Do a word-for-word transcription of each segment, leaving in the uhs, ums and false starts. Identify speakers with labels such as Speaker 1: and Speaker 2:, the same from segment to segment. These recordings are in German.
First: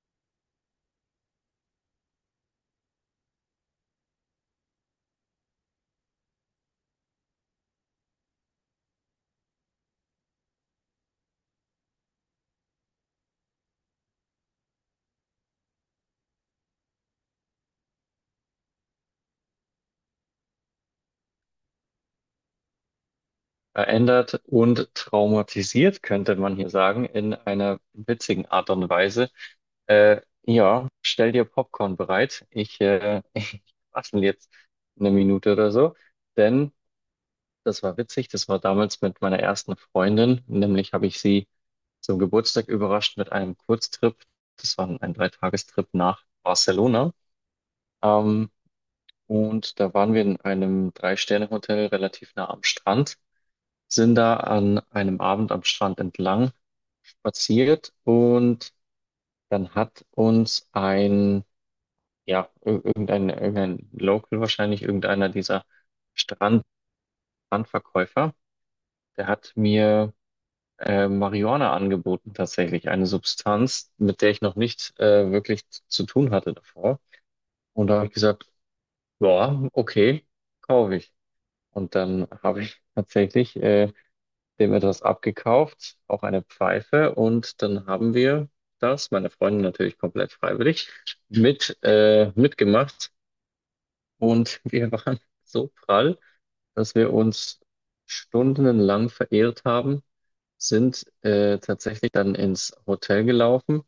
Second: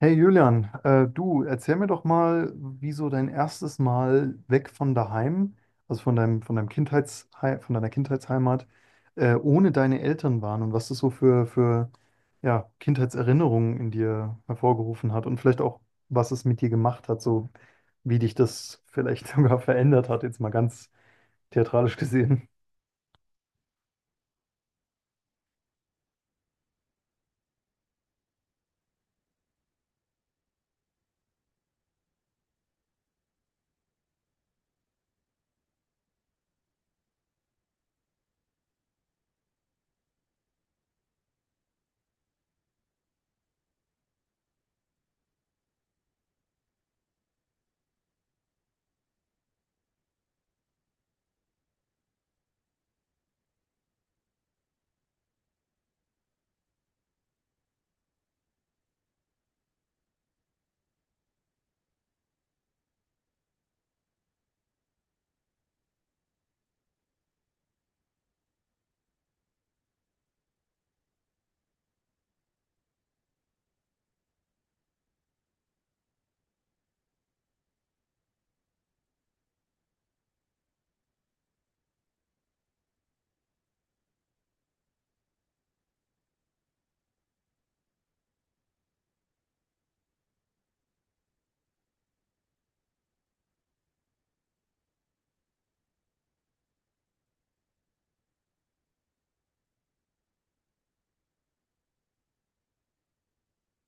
Speaker 1: Hey Julian, äh, du, erzähl mir doch mal, wie so dein erstes Mal weg von daheim, also von deinem, von deinem Kindheitshei von deiner Kindheitsheimat, äh, ohne deine Eltern waren und was das so für, für ja, Kindheitserinnerungen in dir hervorgerufen hat und vielleicht auch, was es mit dir gemacht hat, so wie dich das vielleicht sogar verändert hat, jetzt mal ganz theatralisch gesehen.
Speaker 2: Verändert und traumatisiert, könnte man hier sagen, in einer witzigen Art und Weise. Äh, ja, Stell dir Popcorn bereit. Ich, äh, ich quassel jetzt eine Minute oder so, denn das war witzig. Das war damals mit meiner ersten Freundin. Nämlich habe ich sie zum Geburtstag überrascht mit einem Kurztrip. Das war ein Dreitagestrip nach Barcelona. Ähm, und da waren wir in einem Drei-Sterne-Hotel relativ nah am Strand, sind da an einem Abend am Strand entlang spaziert, und dann hat uns ein, ja, ir- irgendein, irgendein Local wahrscheinlich, irgendeiner dieser Strand Strandverkäufer, der hat mir äh, Marihuana angeboten, tatsächlich, eine Substanz, mit der ich noch nicht äh, wirklich zu tun hatte davor. Und da habe ich gesagt, ja, okay, kaufe ich. Und dann habe ich tatsächlich äh, dem etwas abgekauft, auch eine Pfeife. Und dann haben wir das, meine Freundin natürlich komplett freiwillig, mit, äh, mitgemacht. Und wir waren so prall, dass wir uns stundenlang verehrt haben, sind äh, tatsächlich dann ins Hotel gelaufen.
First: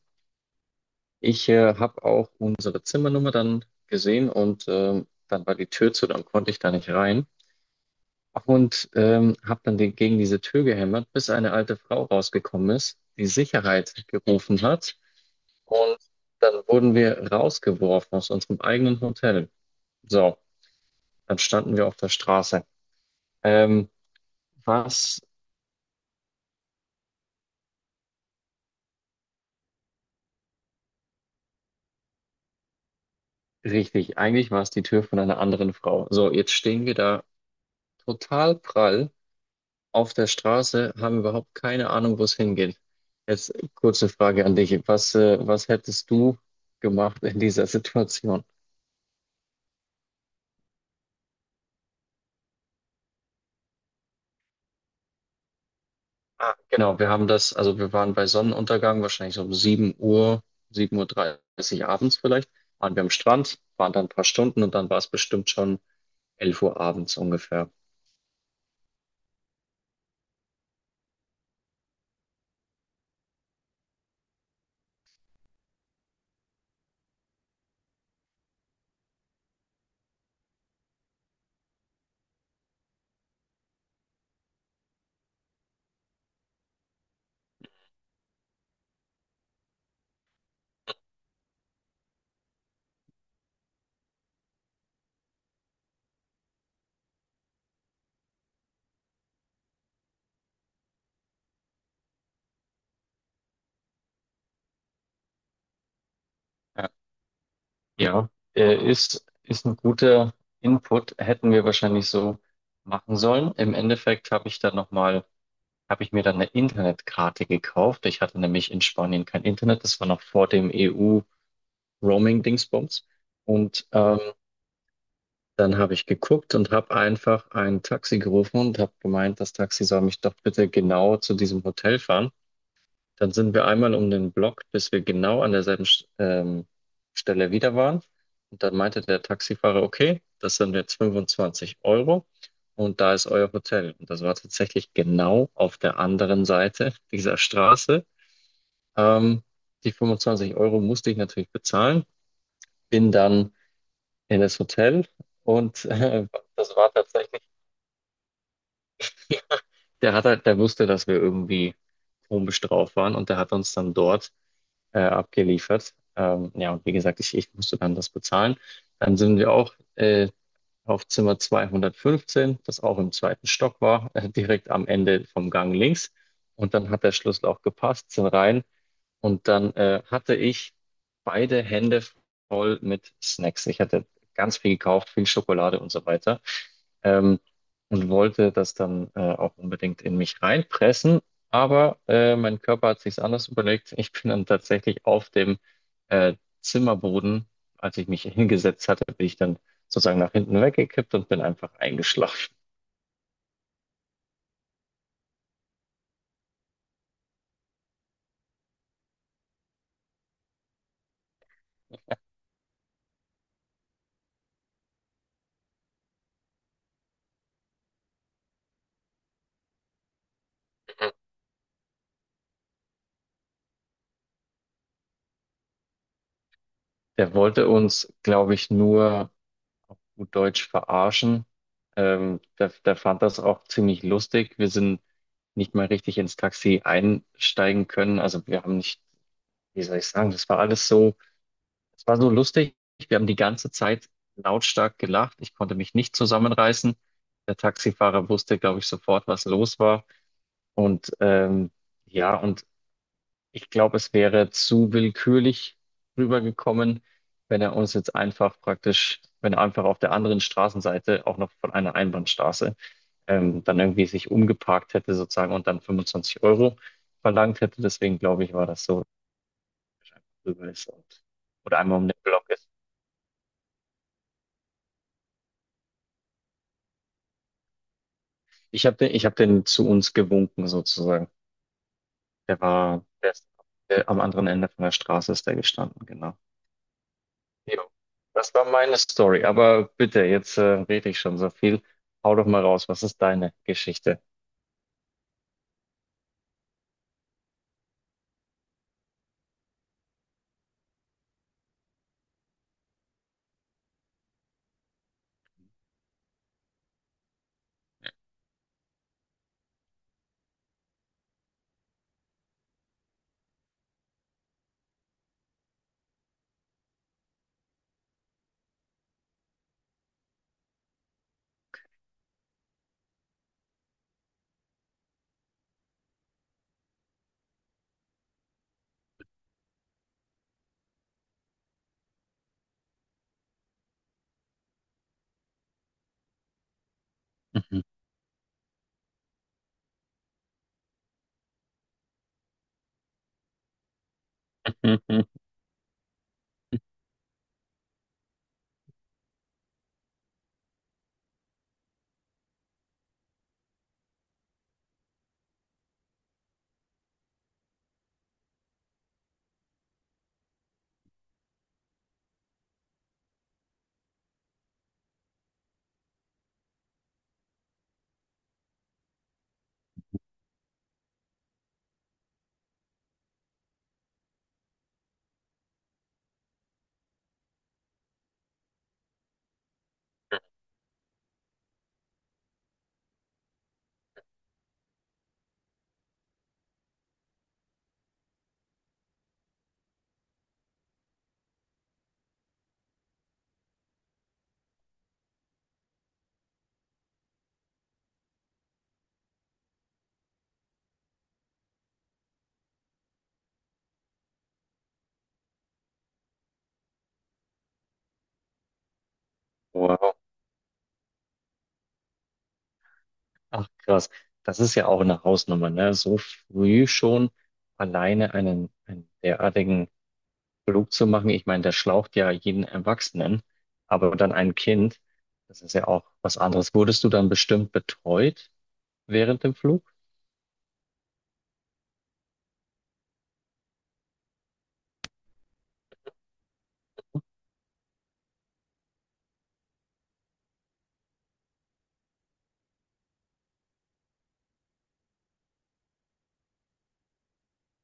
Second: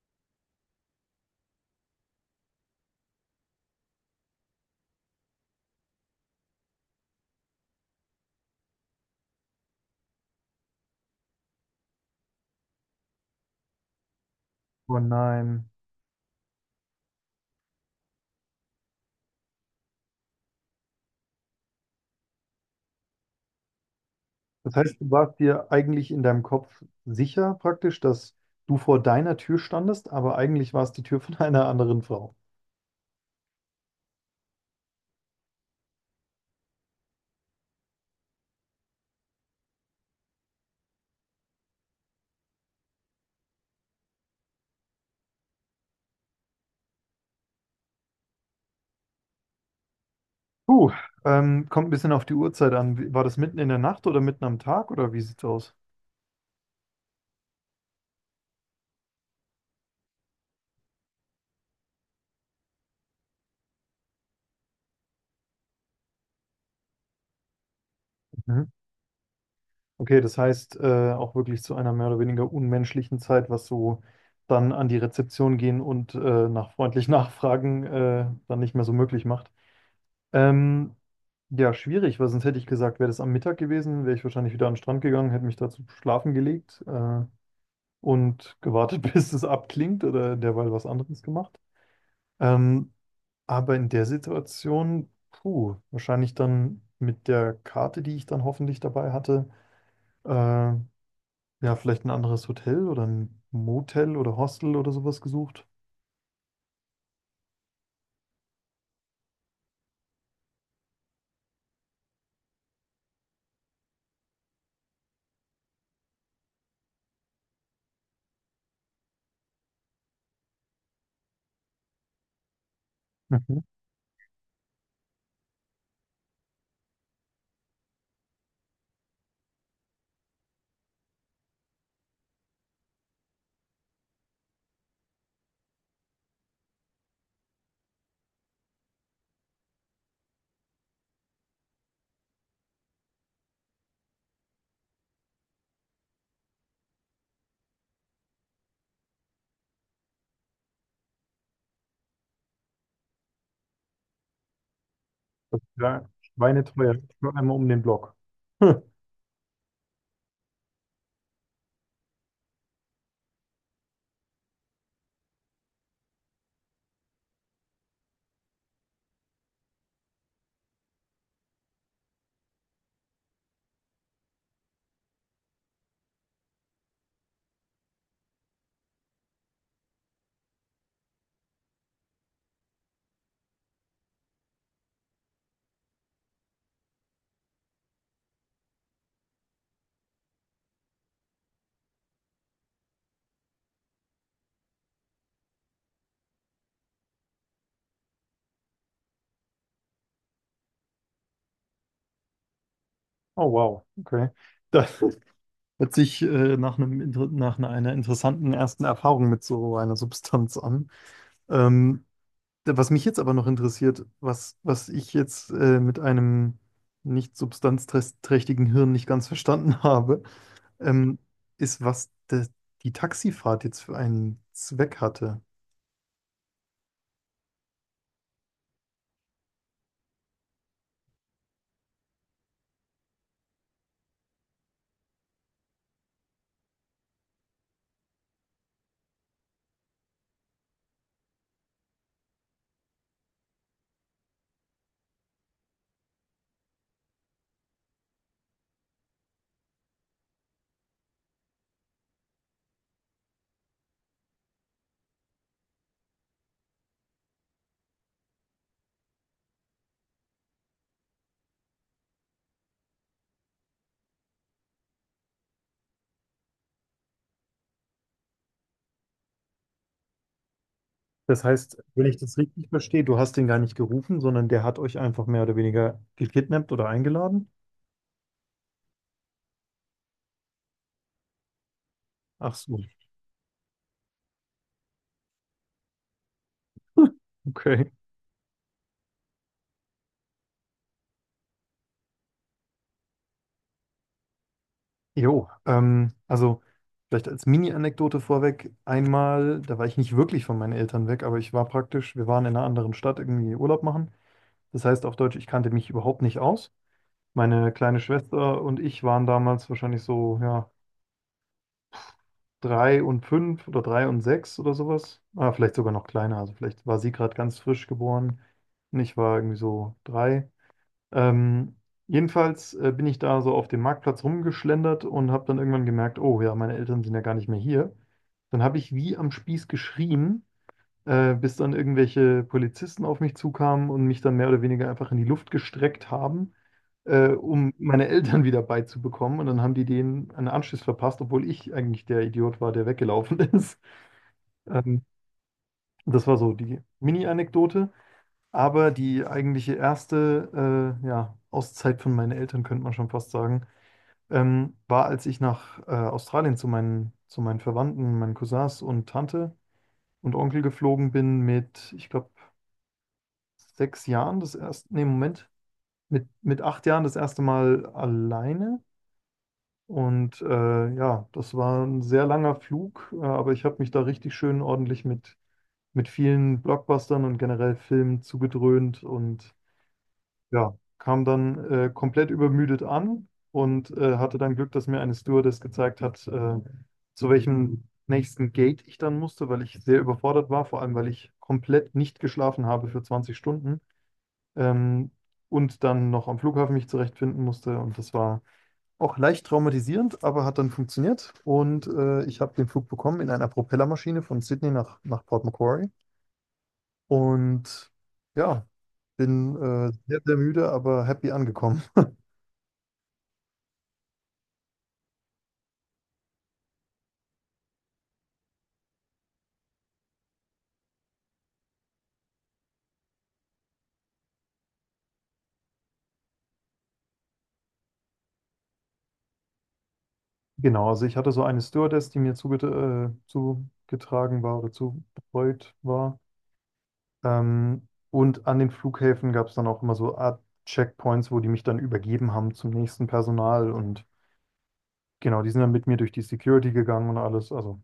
Speaker 2: Ich äh, habe auch unsere Zimmernummer dann gesehen, und ähm, dann war die Tür zu, dann konnte ich da nicht rein. Und ähm, habe dann die, gegen diese Tür gehämmert, bis eine alte Frau rausgekommen ist, die Sicherheit gerufen hat.
Speaker 1: Oh nein.
Speaker 2: Und dann wurden wir rausgeworfen aus unserem eigenen Hotel. So, dann standen wir auf der Straße. Ähm,
Speaker 1: Das heißt, du
Speaker 2: Was
Speaker 1: warst dir eigentlich in deinem Kopf sicher praktisch, dass du vor deiner Tür standest, aber eigentlich war es die Tür von einer anderen Frau.
Speaker 2: richtig, eigentlich war es die Tür von einer anderen Frau. So, jetzt stehen wir da total prall auf der Straße, haben überhaupt keine Ahnung, wo es hingeht. Jetzt kurze Frage an dich. Was, äh, was hättest du gemacht in dieser Situation?
Speaker 1: Puh, ähm, kommt ein bisschen auf die Uhrzeit an. Wie- War das mitten in der Nacht oder mitten am Tag oder wie sieht's aus?
Speaker 2: Ah, genau, wir haben das, also wir waren bei Sonnenuntergang, wahrscheinlich so um sieben Uhr, sieben Uhr dreißig abends vielleicht, waren wir am Strand, waren dann ein paar Stunden, und dann war es bestimmt schon elf Uhr abends ungefähr.
Speaker 1: Mhm. Okay, das heißt äh, auch wirklich zu einer mehr oder weniger unmenschlichen Zeit, was so dann an die Rezeption gehen und äh, nach freundlich nachfragen äh, dann nicht mehr so möglich macht. Ähm, ja, schwierig, weil sonst hätte ich gesagt, wäre das am Mittag gewesen, wäre ich wahrscheinlich wieder an den Strand gegangen, hätte mich dazu schlafen gelegt äh, und gewartet, bis es abklingt oder derweil was anderes gemacht. Ähm, aber in der Situation, puh, wahrscheinlich dann mit der Karte, die ich dann hoffentlich dabei hatte, äh, ja, vielleicht ein anderes Hotel oder ein Motel oder Hostel oder sowas gesucht.
Speaker 2: Ja, ja äh, ist, ist ein guter Input, hätten wir wahrscheinlich so machen sollen. Im Endeffekt habe ich dann nochmal, habe ich mir dann eine Internetkarte gekauft. Ich hatte nämlich in Spanien kein Internet, das war noch vor dem E U-Roaming-Dingsbums.
Speaker 1: Mhm.
Speaker 2: Und äh, dann habe ich geguckt und habe einfach ein Taxi gerufen und habe gemeint, das Taxi soll mich doch bitte genau zu diesem Hotel fahren. Dann sind wir einmal um den Block, bis wir genau an derselben Sch- ähm, Stelle wieder waren. Und dann meinte der Taxifahrer, okay, das sind jetzt fünfundzwanzig Euro und da ist euer Hotel. Und das war tatsächlich genau auf der anderen Seite dieser Straße. Ähm, Die fünfundzwanzig Euro musste ich natürlich bezahlen, bin dann in das Hotel
Speaker 1: Das
Speaker 2: und
Speaker 1: wäre
Speaker 2: äh, das war
Speaker 1: schweineteuer, nur
Speaker 2: tatsächlich.
Speaker 1: einmal um den Block.
Speaker 2: Der hat halt, der wusste, dass wir irgendwie komisch drauf waren, und der hat uns dann dort äh, abgeliefert. Ähm, ja, und wie gesagt, ich, ich musste dann das bezahlen. Dann sind wir auch äh, auf Zimmer zweihundertfünfzehn, das auch im zweiten Stock war, äh, direkt am Ende vom Gang links. Und dann hat der Schlüssel auch gepasst, sind rein. Und dann äh, hatte ich beide Hände voll mit Snacks. Ich hatte ganz viel gekauft, viel Schokolade und so weiter. Ähm, und wollte das dann äh, auch unbedingt in mich reinpressen. Aber äh, mein Körper hat sich's anders überlegt. Ich bin dann tatsächlich auf dem äh, Zimmerboden, als ich mich hingesetzt hatte, bin ich dann sozusagen nach hinten weggekippt und bin einfach eingeschlafen.
Speaker 1: Oh wow, okay. Da, hört sich äh, nach einem, inter- nach einer einer interessanten ersten Erfahrung mit so einer Substanz an. Ähm, was mich jetzt aber noch interessiert, was, was ich jetzt äh, mit einem nicht substanzträchtigen Hirn nicht ganz verstanden habe, ähm, ist, was de, die Taxifahrt jetzt für einen Zweck hatte.
Speaker 2: Der wollte uns, glaube ich, nur gut Deutsch verarschen. Ähm, der, der fand das auch ziemlich lustig. Wir sind nicht mal richtig ins Taxi einsteigen können. Also wir haben nicht, wie soll ich sagen, das war alles so, es war so lustig. Wir haben die ganze Zeit lautstark gelacht. Ich konnte mich nicht zusammenreißen. Der Taxifahrer wusste, glaube ich, sofort, was los war. Und ähm, ja, und ich glaube, es wäre zu willkürlich rübergekommen, wenn er uns jetzt einfach praktisch, wenn er einfach auf der anderen Straßenseite, auch noch von einer Einbahnstraße, ähm, dann irgendwie sich umgeparkt hätte sozusagen und dann fünfundzwanzig Euro verlangt hätte. Deswegen glaube ich, war das so, dass er einfach rüber ist und
Speaker 1: Das
Speaker 2: oder
Speaker 1: heißt,
Speaker 2: einmal
Speaker 1: wenn
Speaker 2: um
Speaker 1: ich
Speaker 2: den
Speaker 1: das
Speaker 2: Block
Speaker 1: richtig
Speaker 2: ist.
Speaker 1: verstehe, du hast den gar nicht gerufen, sondern der hat euch einfach mehr oder weniger gekidnappt oder eingeladen?
Speaker 2: Ich habe den, ich habe den zu uns gewunken sozusagen.
Speaker 1: Ach
Speaker 2: Der
Speaker 1: so,
Speaker 2: war, der ist, der, Am anderen Ende von der Straße ist der gestanden, genau. Jo,
Speaker 1: okay.
Speaker 2: das war meine Story. Aber bitte, jetzt äh, rede ich schon so viel. Hau doch mal raus, was ist deine Geschichte?
Speaker 1: Jo, ähm, also vielleicht als Mini-Anekdote vorweg, einmal, da war ich nicht wirklich von meinen Eltern weg, aber ich war praktisch, wir waren in einer anderen Stadt irgendwie Urlaub machen. Das heißt auf Deutsch, ich kannte mich überhaupt nicht aus. Meine kleine Schwester und ich waren damals wahrscheinlich so, ja, drei und fünf oder drei und sechs oder sowas. Ah, vielleicht sogar noch kleiner, also vielleicht war sie gerade ganz frisch geboren und ich war irgendwie so drei. Ähm, jedenfalls äh, bin ich da so auf dem Marktplatz rumgeschlendert und habe dann irgendwann gemerkt, oh ja, meine Eltern sind ja gar nicht mehr hier. Dann habe ich wie am Spieß geschrien, äh, bis dann irgendwelche Polizisten auf mich zukamen und mich dann mehr oder weniger einfach in die Luft gestreckt haben, äh, um meine Eltern wieder beizubekommen. Und dann haben die denen einen Anschluss verpasst, obwohl ich eigentlich der Idiot war, der weggelaufen ist. Ähm, das war so die Mini-Anekdote. Aber die eigentliche erste äh, ja, Auszeit von meinen Eltern, könnte man schon fast sagen, ähm, war, als ich nach äh, Australien zu meinen, zu meinen Verwandten, meinen Cousins und Tante und Onkel geflogen bin mit, ich glaube, sechs Jahren das erste, nee, Moment, mit, mit acht Jahren das erste Mal alleine. Und äh, ja, das war ein sehr langer Flug, äh, aber ich habe mich da richtig schön ordentlich mit, mit vielen Blockbustern und generell Filmen zugedröhnt und ja, kam dann äh, komplett übermüdet an und äh, hatte dann Glück, dass mir eine Stewardess gezeigt hat, äh, zu welchem nächsten Gate ich dann musste, weil ich sehr überfordert war, vor allem weil ich komplett nicht geschlafen habe für zwanzig Stunden, ähm, und dann noch am Flughafen mich zurechtfinden musste. Und das war auch leicht traumatisierend, aber hat dann funktioniert. Und äh, ich habe den Flug bekommen in einer Propellermaschine von Sydney nach, nach Port Macquarie. Und ja, bin äh,
Speaker 2: Wow,
Speaker 1: sehr, sehr müde, aber happy angekommen.
Speaker 2: ach krass. Das ist ja auch eine Hausnummer, ne? So früh schon alleine einen, einen derartigen Flug zu machen. Ich meine, der schlaucht ja jeden Erwachsenen, aber dann ein Kind, das ist ja auch was anderes. Wurdest du dann bestimmt betreut während dem Flug?
Speaker 1: Genau, also ich hatte so eine Stewardess, die mir zuge äh, zugetragen war oder zubetreut war. Ähm, und an den Flughäfen gab es dann auch immer so Art Checkpoints, wo die mich dann übergeben haben zum nächsten Personal. Und genau, die sind dann mit mir durch die Security gegangen und alles. Also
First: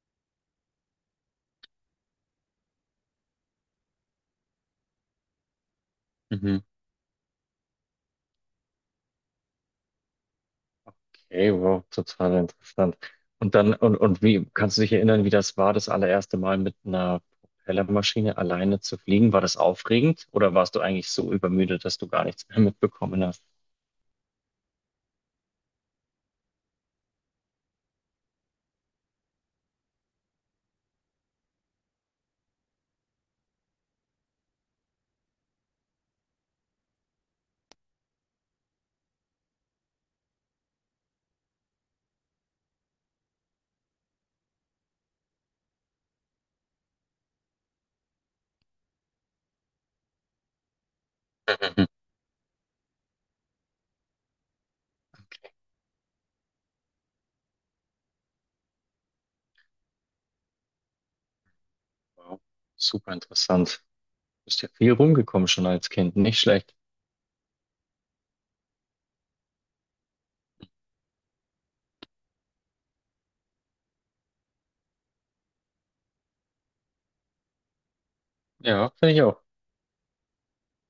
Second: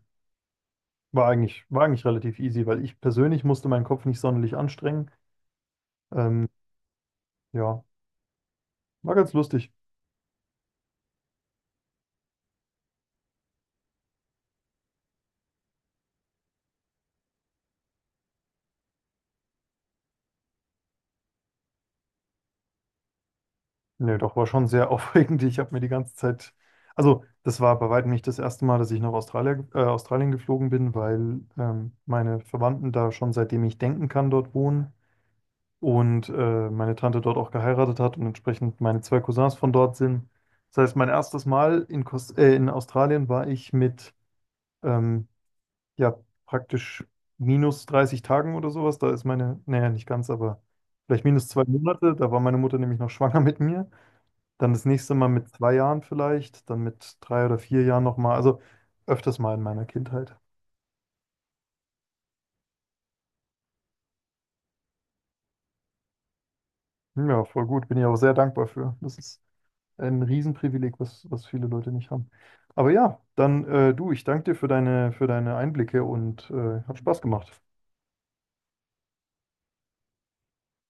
Speaker 1: war eigentlich, war eigentlich relativ easy, weil ich persönlich musste meinen Kopf nicht sonderlich anstrengen. Ähm, ja, war ganz lustig.
Speaker 2: Okay, wow, total interessant. Und dann, und, und wie, kannst du dich erinnern, wie das war, das allererste Mal mit einer Propellermaschine alleine zu fliegen? War das aufregend, oder warst du eigentlich so übermüdet, dass du gar nichts mehr mitbekommen hast?
Speaker 1: Nee, doch, war schon sehr aufregend. Ich habe mir die ganze Zeit, also das war bei weitem nicht das erste Mal, dass ich nach Australien, äh, Australien geflogen bin, weil ähm, meine Verwandten da schon seitdem ich denken kann dort wohnen und äh, meine Tante dort auch geheiratet hat und entsprechend meine zwei Cousins von dort sind. Das heißt, mein erstes Mal in, Kos äh, in Australien war ich mit ähm, ja, praktisch minus dreißig Tagen oder sowas. Da ist meine, naja, nicht ganz, aber vielleicht minus zwei
Speaker 2: Mhm.
Speaker 1: Monate. Da war meine Mutter nämlich noch schwanger mit mir. Dann das nächste Mal mit zwei Jahren vielleicht, dann mit drei oder vier Jahren nochmal. Also öfters mal in meiner Kindheit.
Speaker 2: Wow, super interessant. Bist ja viel rumgekommen schon als Kind, nicht schlecht.
Speaker 1: Ja, voll gut. Bin ich auch sehr dankbar für. Das ist ein Riesenprivileg, was, was viele Leute nicht haben. Aber ja, dann äh, du, ich danke dir für deine, für deine Einblicke und äh, hat Spaß gemacht.
Speaker 2: Ja, finde ich auch.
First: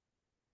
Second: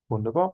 Speaker 1: Wunderbar.